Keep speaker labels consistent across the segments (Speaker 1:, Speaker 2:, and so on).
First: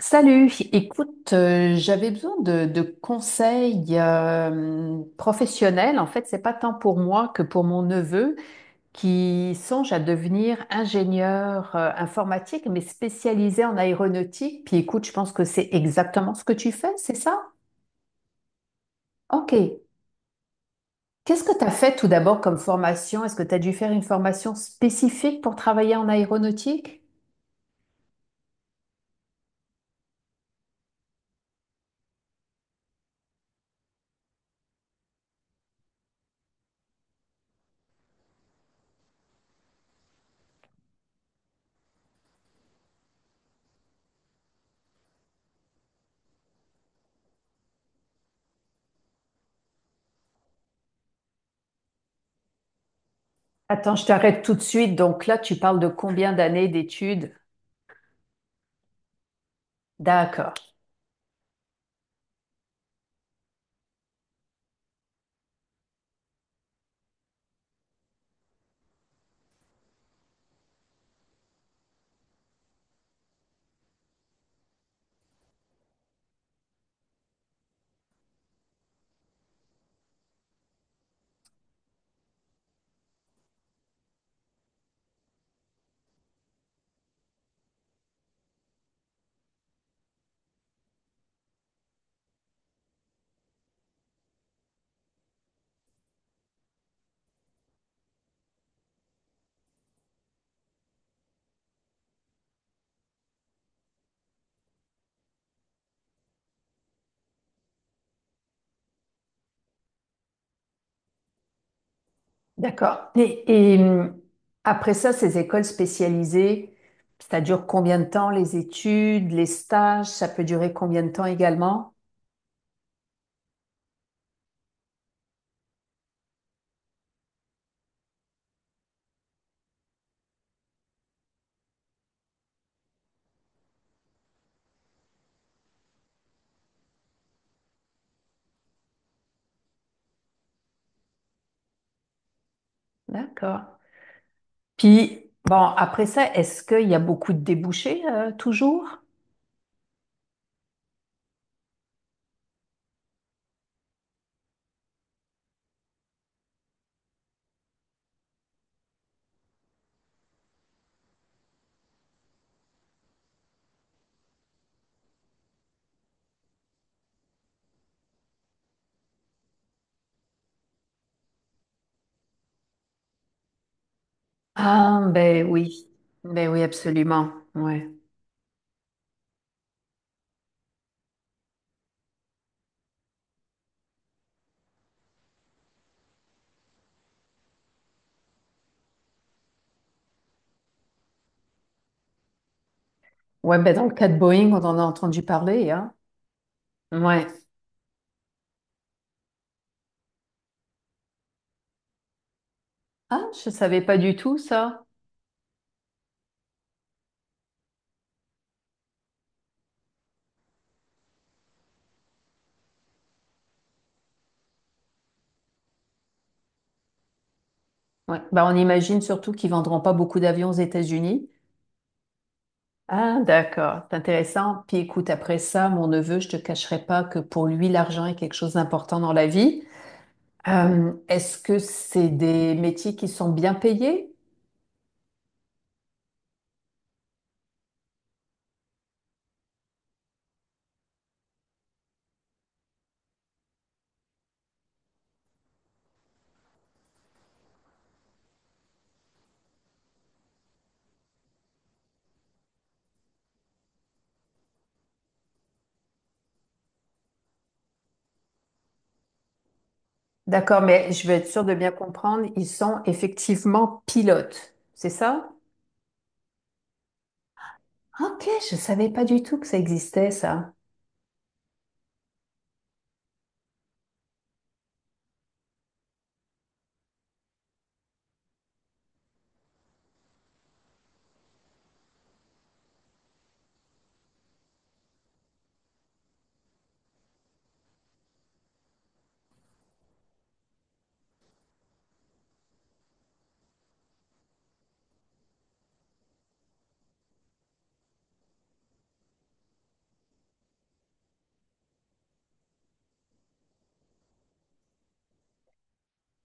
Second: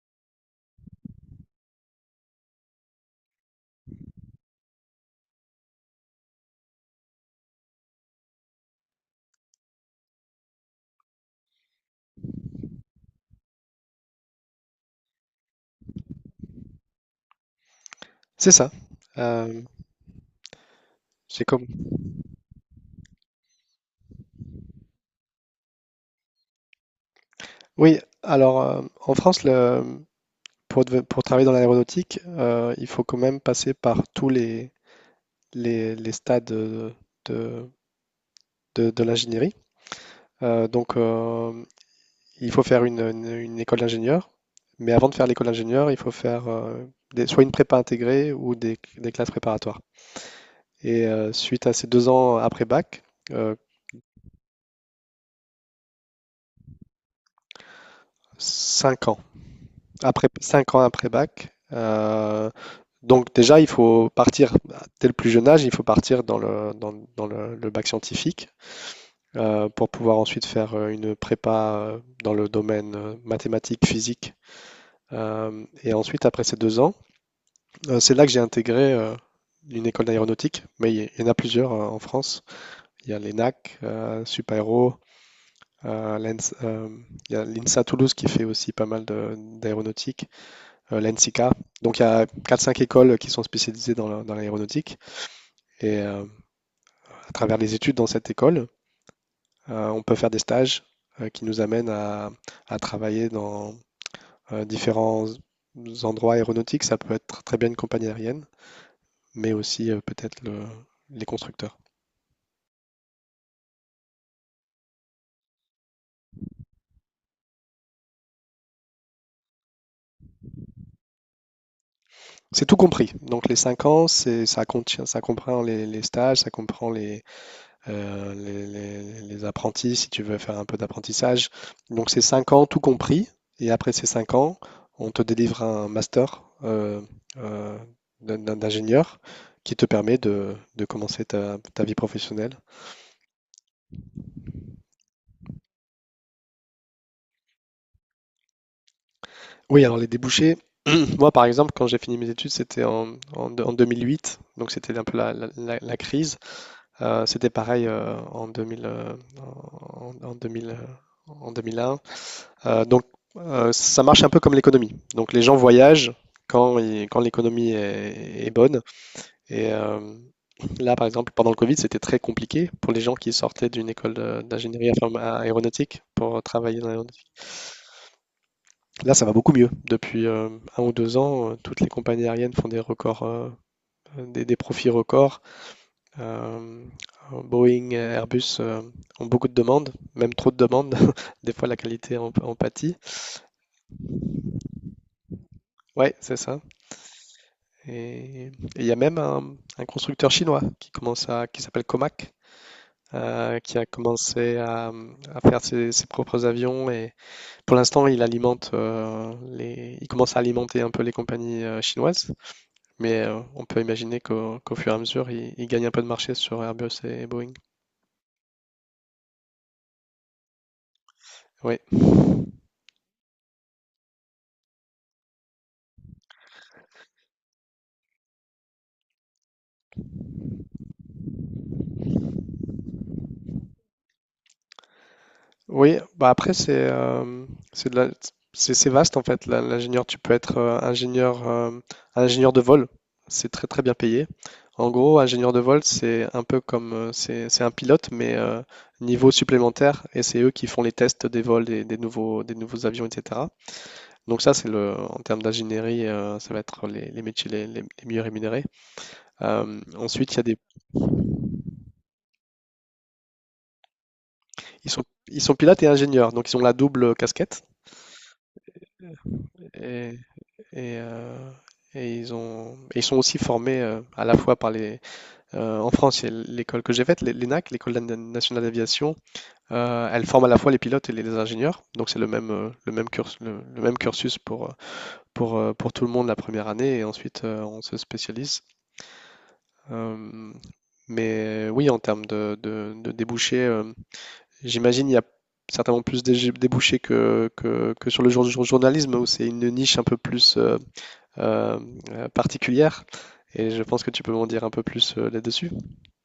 Speaker 1: Salut, écoute, j'avais besoin de conseils professionnels. En fait, c'est pas tant pour moi que pour mon neveu qui songe à devenir ingénieur informatique, mais spécialisé en aéronautique. Puis écoute, je pense que c'est exactement ce que tu fais, c'est ça?
Speaker 2: C'est ça.
Speaker 1: OK.
Speaker 2: Euh, c'est
Speaker 1: Qu'est-ce que tu
Speaker 2: comme.
Speaker 1: as fait tout d'abord comme formation? Est-ce que tu as dû faire une formation spécifique pour travailler en aéronautique?
Speaker 2: Oui, alors, en France, pour travailler dans l'aéronautique, il faut quand même passer par les stades de, de l'ingénierie. Euh, donc, euh, il faut faire une école d'ingénieur, mais avant de faire l'école d'ingénieur, il faut faire, soit une prépa intégrée ou des classes préparatoires. Et suite à ces 2 ans après bac, euh,
Speaker 1: Attends, je t'arrête tout de suite. Donc là, tu parles de combien d'années d'études?
Speaker 2: cinq ans
Speaker 1: D'accord.
Speaker 2: 5 ans après bac. Euh, Donc déjà, dès le plus jeune âge, il faut partir dans le, dans, dans le bac scientifique, pour pouvoir ensuite faire une prépa, dans le domaine, mathématiques, physique. Et ensuite, après ces 2 ans, c'est là que j'ai intégré une école d'aéronautique, mais il y en a plusieurs, en France. Il y a l'ENAC, Supaéro, euh, euh, il y a l'INSA Toulouse, qui fait aussi pas mal d'aéronautique, l'ENSICA. Donc il y a quatre, cinq écoles qui sont spécialisées dans l'aéronautique. Et, à travers les études dans cette école. On peut faire des stages qui nous amènent à travailler dans différents endroits aéronautiques. Ça peut être très bien une compagnie aérienne, mais aussi peut-être les constructeurs.
Speaker 1: D'accord. Et, après ça, ces écoles spécialisées, ça dure combien de temps les études, les stages, ça peut durer combien de temps également?
Speaker 2: C'est tout compris. Donc les 5 ans, ça contient, ça comprend les stages, ça comprend les apprentis, si tu veux faire un peu d'apprentissage. Donc c'est 5 ans tout compris, et après ces 5 ans, on te délivre un master, euh, d'ingénieur, qui te permet de commencer ta vie professionnelle.
Speaker 1: D'accord. Puis, bon, après ça, est-ce qu'il y a beaucoup de débouchés toujours?
Speaker 2: Oui, alors les débouchés, moi par exemple, quand j'ai fini mes études, c'était en 2008. Donc c'était un peu la crise. C'était pareil, en 2000, en 2000, en 2001. Euh, donc, ça marche un peu comme l'économie. Donc, les gens voyagent quand l'économie est bonne. Et là, par exemple, pendant le Covid, c'était très compliqué pour les gens qui sortaient d'une école d'ingénierie
Speaker 1: Ah, ben oui.
Speaker 2: aéronautique, pour
Speaker 1: Ben oui,
Speaker 2: travailler dans l'aéronautique.
Speaker 1: absolument. Ouais.
Speaker 2: Là, ça va beaucoup mieux. Depuis 1 ou 2 ans, toutes les compagnies aériennes font des records, des profits records. Euh, Boeing, Airbus ont beaucoup de demandes, même trop de demandes. Des fois, la qualité en pâtit.
Speaker 1: Ouais, ben dans le cas de Boeing, on en a entendu parler, hein?
Speaker 2: Ouais, c'est ça.
Speaker 1: Ouais.
Speaker 2: Et il y a même un constructeur chinois, qui s'appelle Comac,
Speaker 1: Ah, je
Speaker 2: qui
Speaker 1: savais
Speaker 2: a
Speaker 1: pas du tout
Speaker 2: commencé
Speaker 1: ça.
Speaker 2: à faire ses propres avions. Et pour l'instant, il commence à alimenter un peu les compagnies chinoises. Mais on peut imaginer qu'au fur et à mesure, il gagne un peu de marché sur Airbus et Boeing.
Speaker 1: Ouais. Ben, on imagine surtout qu'ils vendront pas beaucoup d'avions aux États-Unis.
Speaker 2: Oui.
Speaker 1: Ah, d'accord, c'est intéressant. Puis écoute, après ça, mon neveu, je te cacherai pas que pour lui, l'argent est quelque chose d'important dans la vie. Est-ce que c'est des métiers qui sont bien payés?
Speaker 2: Oui, bah après c'est de la- c'est vaste en fait. L'ingénieur, tu peux être ingénieur, ingénieur de vol. C'est très très bien payé. En gros, ingénieur de vol, c'est un peu comme c'est un pilote, mais niveau supplémentaire, et c'est eux qui font les tests des vols des nouveaux avions, etc. Donc ça c'est le en termes d'ingénierie, ça va être les métiers les mieux rémunérés. Ensuite il y a des
Speaker 1: D'accord, mais je veux être sûre de bien comprendre, ils sont effectivement pilotes,
Speaker 2: ils
Speaker 1: c'est
Speaker 2: sont
Speaker 1: ça?
Speaker 2: ils sont pilotes et ingénieurs, donc ils ont la double casquette.
Speaker 1: Ok, je savais pas du tout que ça existait, ça.
Speaker 2: Et, euh, et ils sont aussi formés, à la fois, par les. En France, il y a l'école que j'ai faite, l'ENAC, l'École nationale d'aviation. Elle forme à la fois les pilotes et les ingénieurs. Donc c'est le même cursus, le même cursus pour tout le monde la première année. Et ensuite, on se spécialise. Euh, mais oui, en termes de débouchés, j'imagine il y a certainement plus de débouchés que sur le journalisme, où c'est une niche un peu plus euh, particulière. Et je pense que tu peux m'en dire un peu plus là-dessus.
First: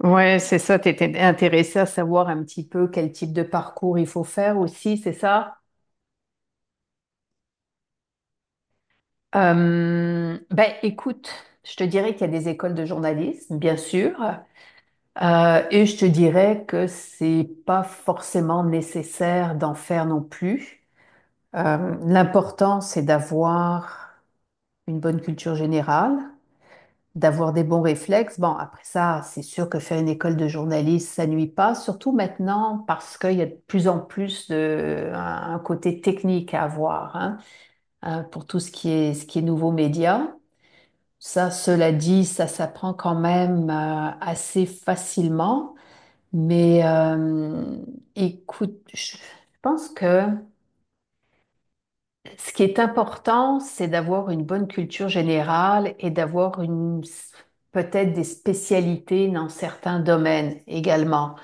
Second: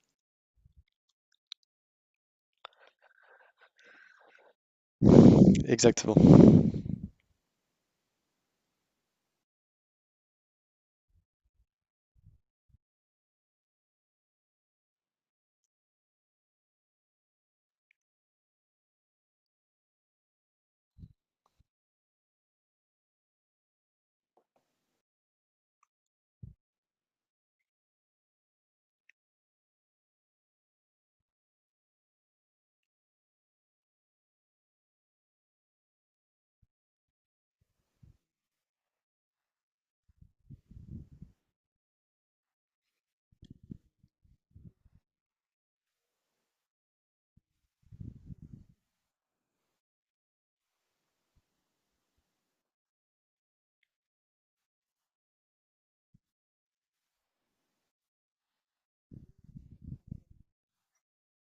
Speaker 1: Ouais, c'est ça, tu étais intéressée à savoir un petit peu quel type de parcours il faut faire aussi, c'est ça?
Speaker 2: Exactement.
Speaker 1: Ben, écoute, je te dirais qu'il y a des écoles de journalisme, bien sûr, et je te dirais que c'est pas forcément nécessaire d'en faire non plus. L'important, c'est d'avoir une bonne culture générale, d'avoir des bons réflexes. Bon, après ça, c'est sûr que faire une école de journalisme, ça nuit pas, surtout maintenant parce qu'il y a de plus en plus de, un côté technique à avoir, hein, pour tout ce qui est nouveaux médias. Ça, cela dit, ça s'apprend quand même assez facilement. Mais écoute, je pense que ce qui est important, c'est d'avoir une bonne culture générale et d'avoir une peut-être des spécialités dans certains domaines également.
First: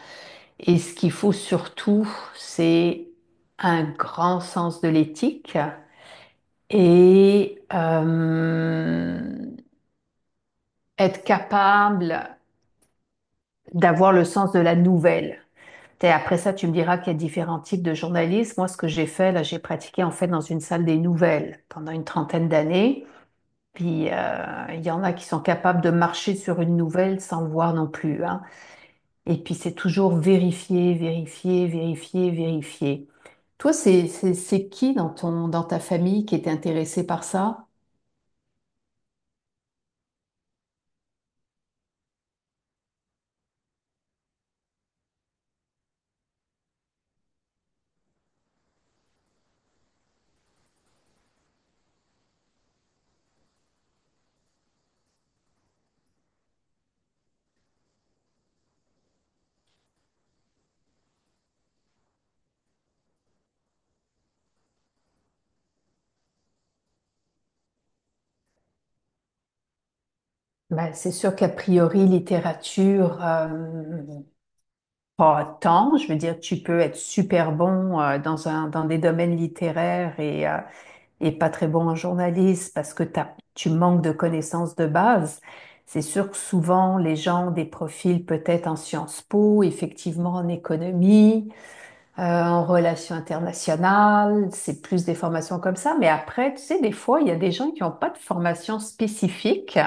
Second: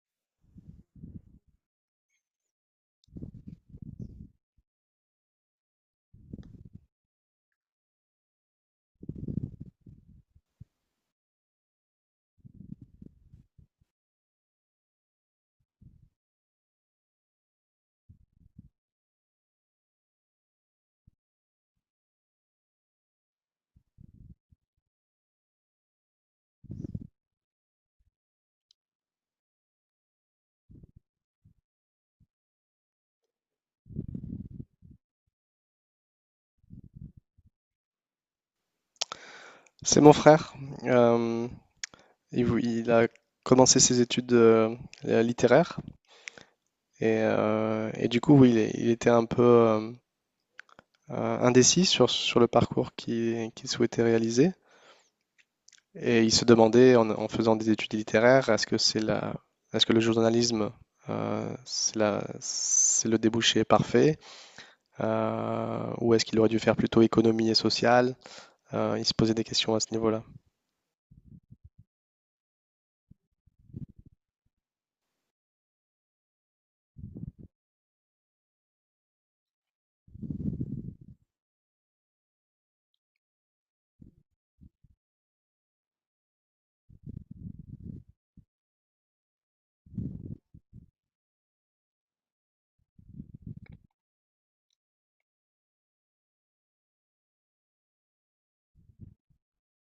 Speaker 1: Et ce qu'il faut surtout, c'est un grand sens de l'éthique et être capable d'avoir le sens de la nouvelle. Après ça, tu me diras qu'il y a différents types de journalisme. Moi, ce que j'ai fait, là, j'ai pratiqué en fait dans une salle des nouvelles pendant une trentaine d'années. Puis, il y en a qui sont capables de marcher sur une nouvelle sans le voir non plus, hein. Et puis, c'est toujours vérifier, vérifier, vérifier, vérifier. Toi, c'est qui dans ta famille qui est intéressé par ça?
Speaker 2: C'est mon frère. Euh, il a commencé ses études littéraires, et du coup, oui, il était un peu indécis sur le parcours qu'il souhaitait réaliser. Et il se demandait, en faisant des études littéraires, est-ce que le journalisme, c'est le débouché parfait? Ou est-ce qu'il aurait dû faire plutôt économie et sociale. Il se posait des questions à ce niveau-là.
Speaker 1: Ben, c'est sûr qu'a priori, littérature, pas tant. Je veux dire, tu peux être super bon dans des domaines littéraires et pas très bon en journaliste parce que tu manques de connaissances de base. C'est sûr que souvent, les gens ont des profils peut-être en Sciences Po, effectivement en économie, en relations internationales, c'est plus des formations comme ça. Mais après, tu sais, des fois, il y a des gens qui n'ont pas de formation spécifique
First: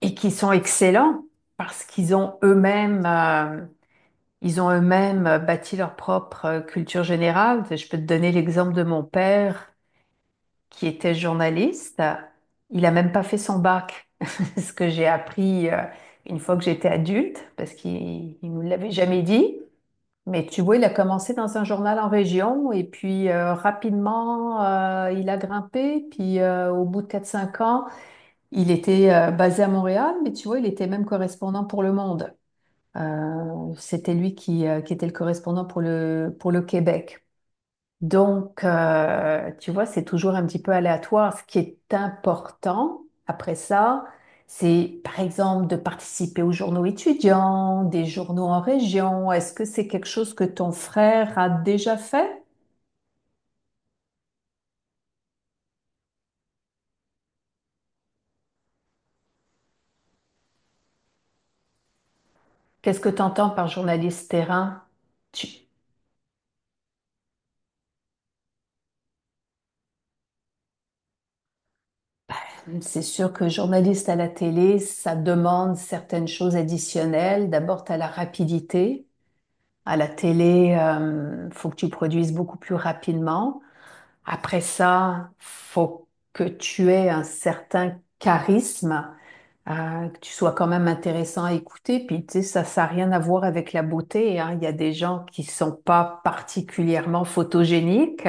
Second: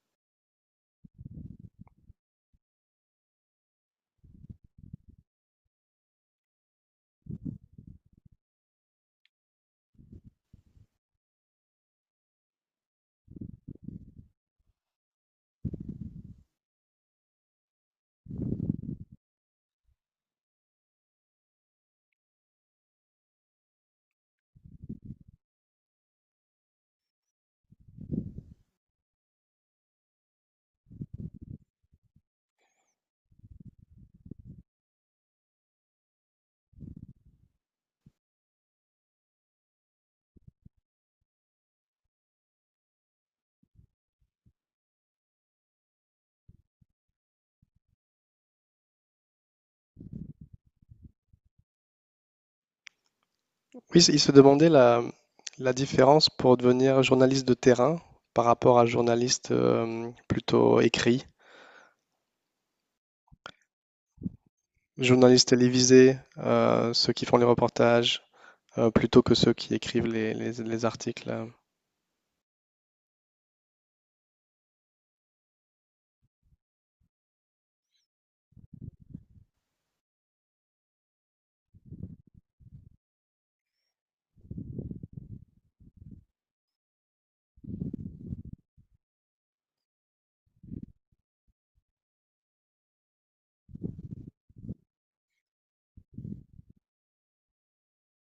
Speaker 1: et qui sont excellents parce qu'ils ont eux-mêmes ils ont eux-mêmes bâti leur propre culture générale. Je peux te donner l'exemple de mon père qui était journaliste. Il a même pas fait son bac, ce que j'ai appris une fois que j'étais adulte, parce qu'il ne nous l'avait jamais dit. Mais tu vois, il a commencé dans un journal en région et puis rapidement, il a grimpé. Puis au bout de quatre cinq ans, il était basé à Montréal, mais tu vois, il était même correspondant pour Le Monde. C'était lui qui était le correspondant pour le Québec. Donc, tu vois, c'est toujours un petit peu aléatoire. Ce qui est important après ça, c'est par exemple de participer aux journaux étudiants, des journaux en région. Est-ce que c'est quelque chose que ton frère a déjà fait?
Speaker 2: Oui, il se demandait la différence pour devenir journaliste de terrain par rapport à journaliste plutôt écrit,
Speaker 1: Qu'est-ce que tu entends par journaliste terrain?
Speaker 2: journaliste
Speaker 1: Tu-
Speaker 2: télévisé, ceux qui font les reportages, plutôt que ceux qui écrivent les articles.
Speaker 1: C'est sûr que journaliste à la télé, ça demande certaines choses additionnelles. D'abord, tu as la rapidité. À la télé, faut que tu produises beaucoup plus rapidement. Après ça, faut que tu aies un certain charisme, que tu sois quand même intéressant à écouter. Puis, tu sais, ça n'a rien à voir avec la beauté, hein. Il y a des gens qui sont pas particulièrement photogéniques,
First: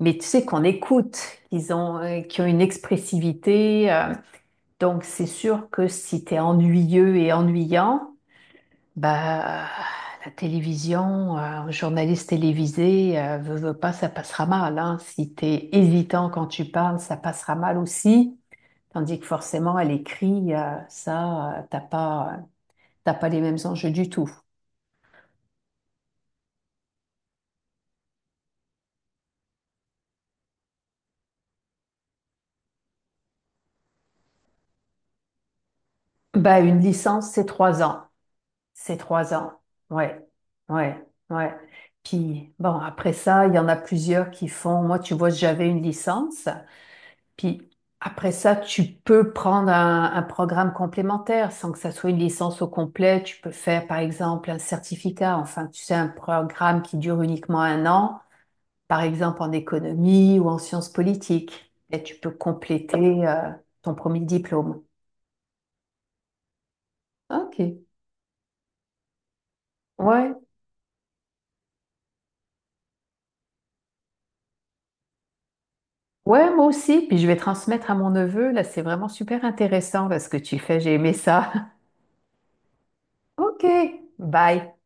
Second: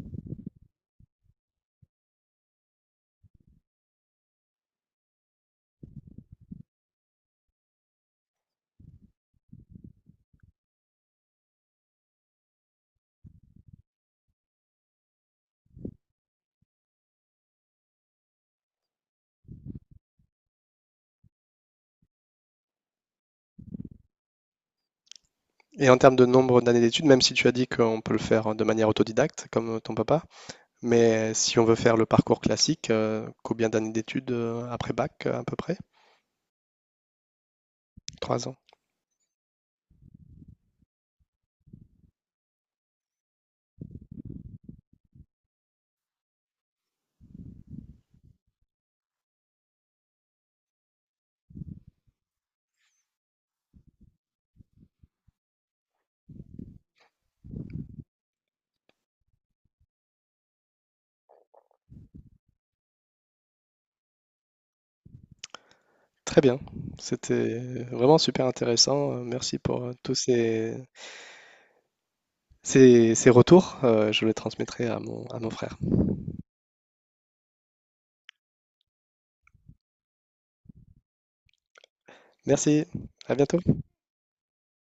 Speaker 1: mais tu sais qu'on écoute, qui ont une expressivité. Donc, c'est sûr que si tu es ennuyeux et ennuyant, bah, la télévision, un journaliste télévisé, veux, veux pas, ça passera mal, hein. Si t'es hésitant quand tu parles, ça passera mal aussi. Tandis que forcément, à l'écrit, ça, t'as pas les mêmes enjeux du tout.
Speaker 2: Et en termes de nombre d'années d'études, même si tu as dit qu'on peut le faire de manière autodidacte, comme ton papa, mais si on veut faire le parcours classique, combien d'années d'études après bac, à peu près?
Speaker 1: Bah, une licence, c'est 3 ans.
Speaker 2: 3 ans.
Speaker 1: C'est 3 ans. Ouais. Ouais. Ouais. Puis, bon, après ça, il y en a plusieurs qui font. Moi, tu vois, j'avais une licence. Puis après ça, tu peux prendre un programme complémentaire sans que ça soit une licence au complet. Tu peux faire, par exemple, un certificat, enfin, tu sais, un programme qui dure uniquement un an, par exemple en économie ou en sciences politiques. Et tu peux compléter ton premier diplôme.
Speaker 2: Très bien,
Speaker 1: Ok.
Speaker 2: c'était vraiment super intéressant. Merci tous
Speaker 1: Ouais.
Speaker 2: ces retours. Je les transmettrai à mon frère.
Speaker 1: Ouais, moi aussi. Puis je vais transmettre à mon neveu. Là, c'est vraiment super intéressant là, ce que tu fais. J'ai aimé ça.
Speaker 2: Merci, à bientôt.
Speaker 1: Ok. Bye.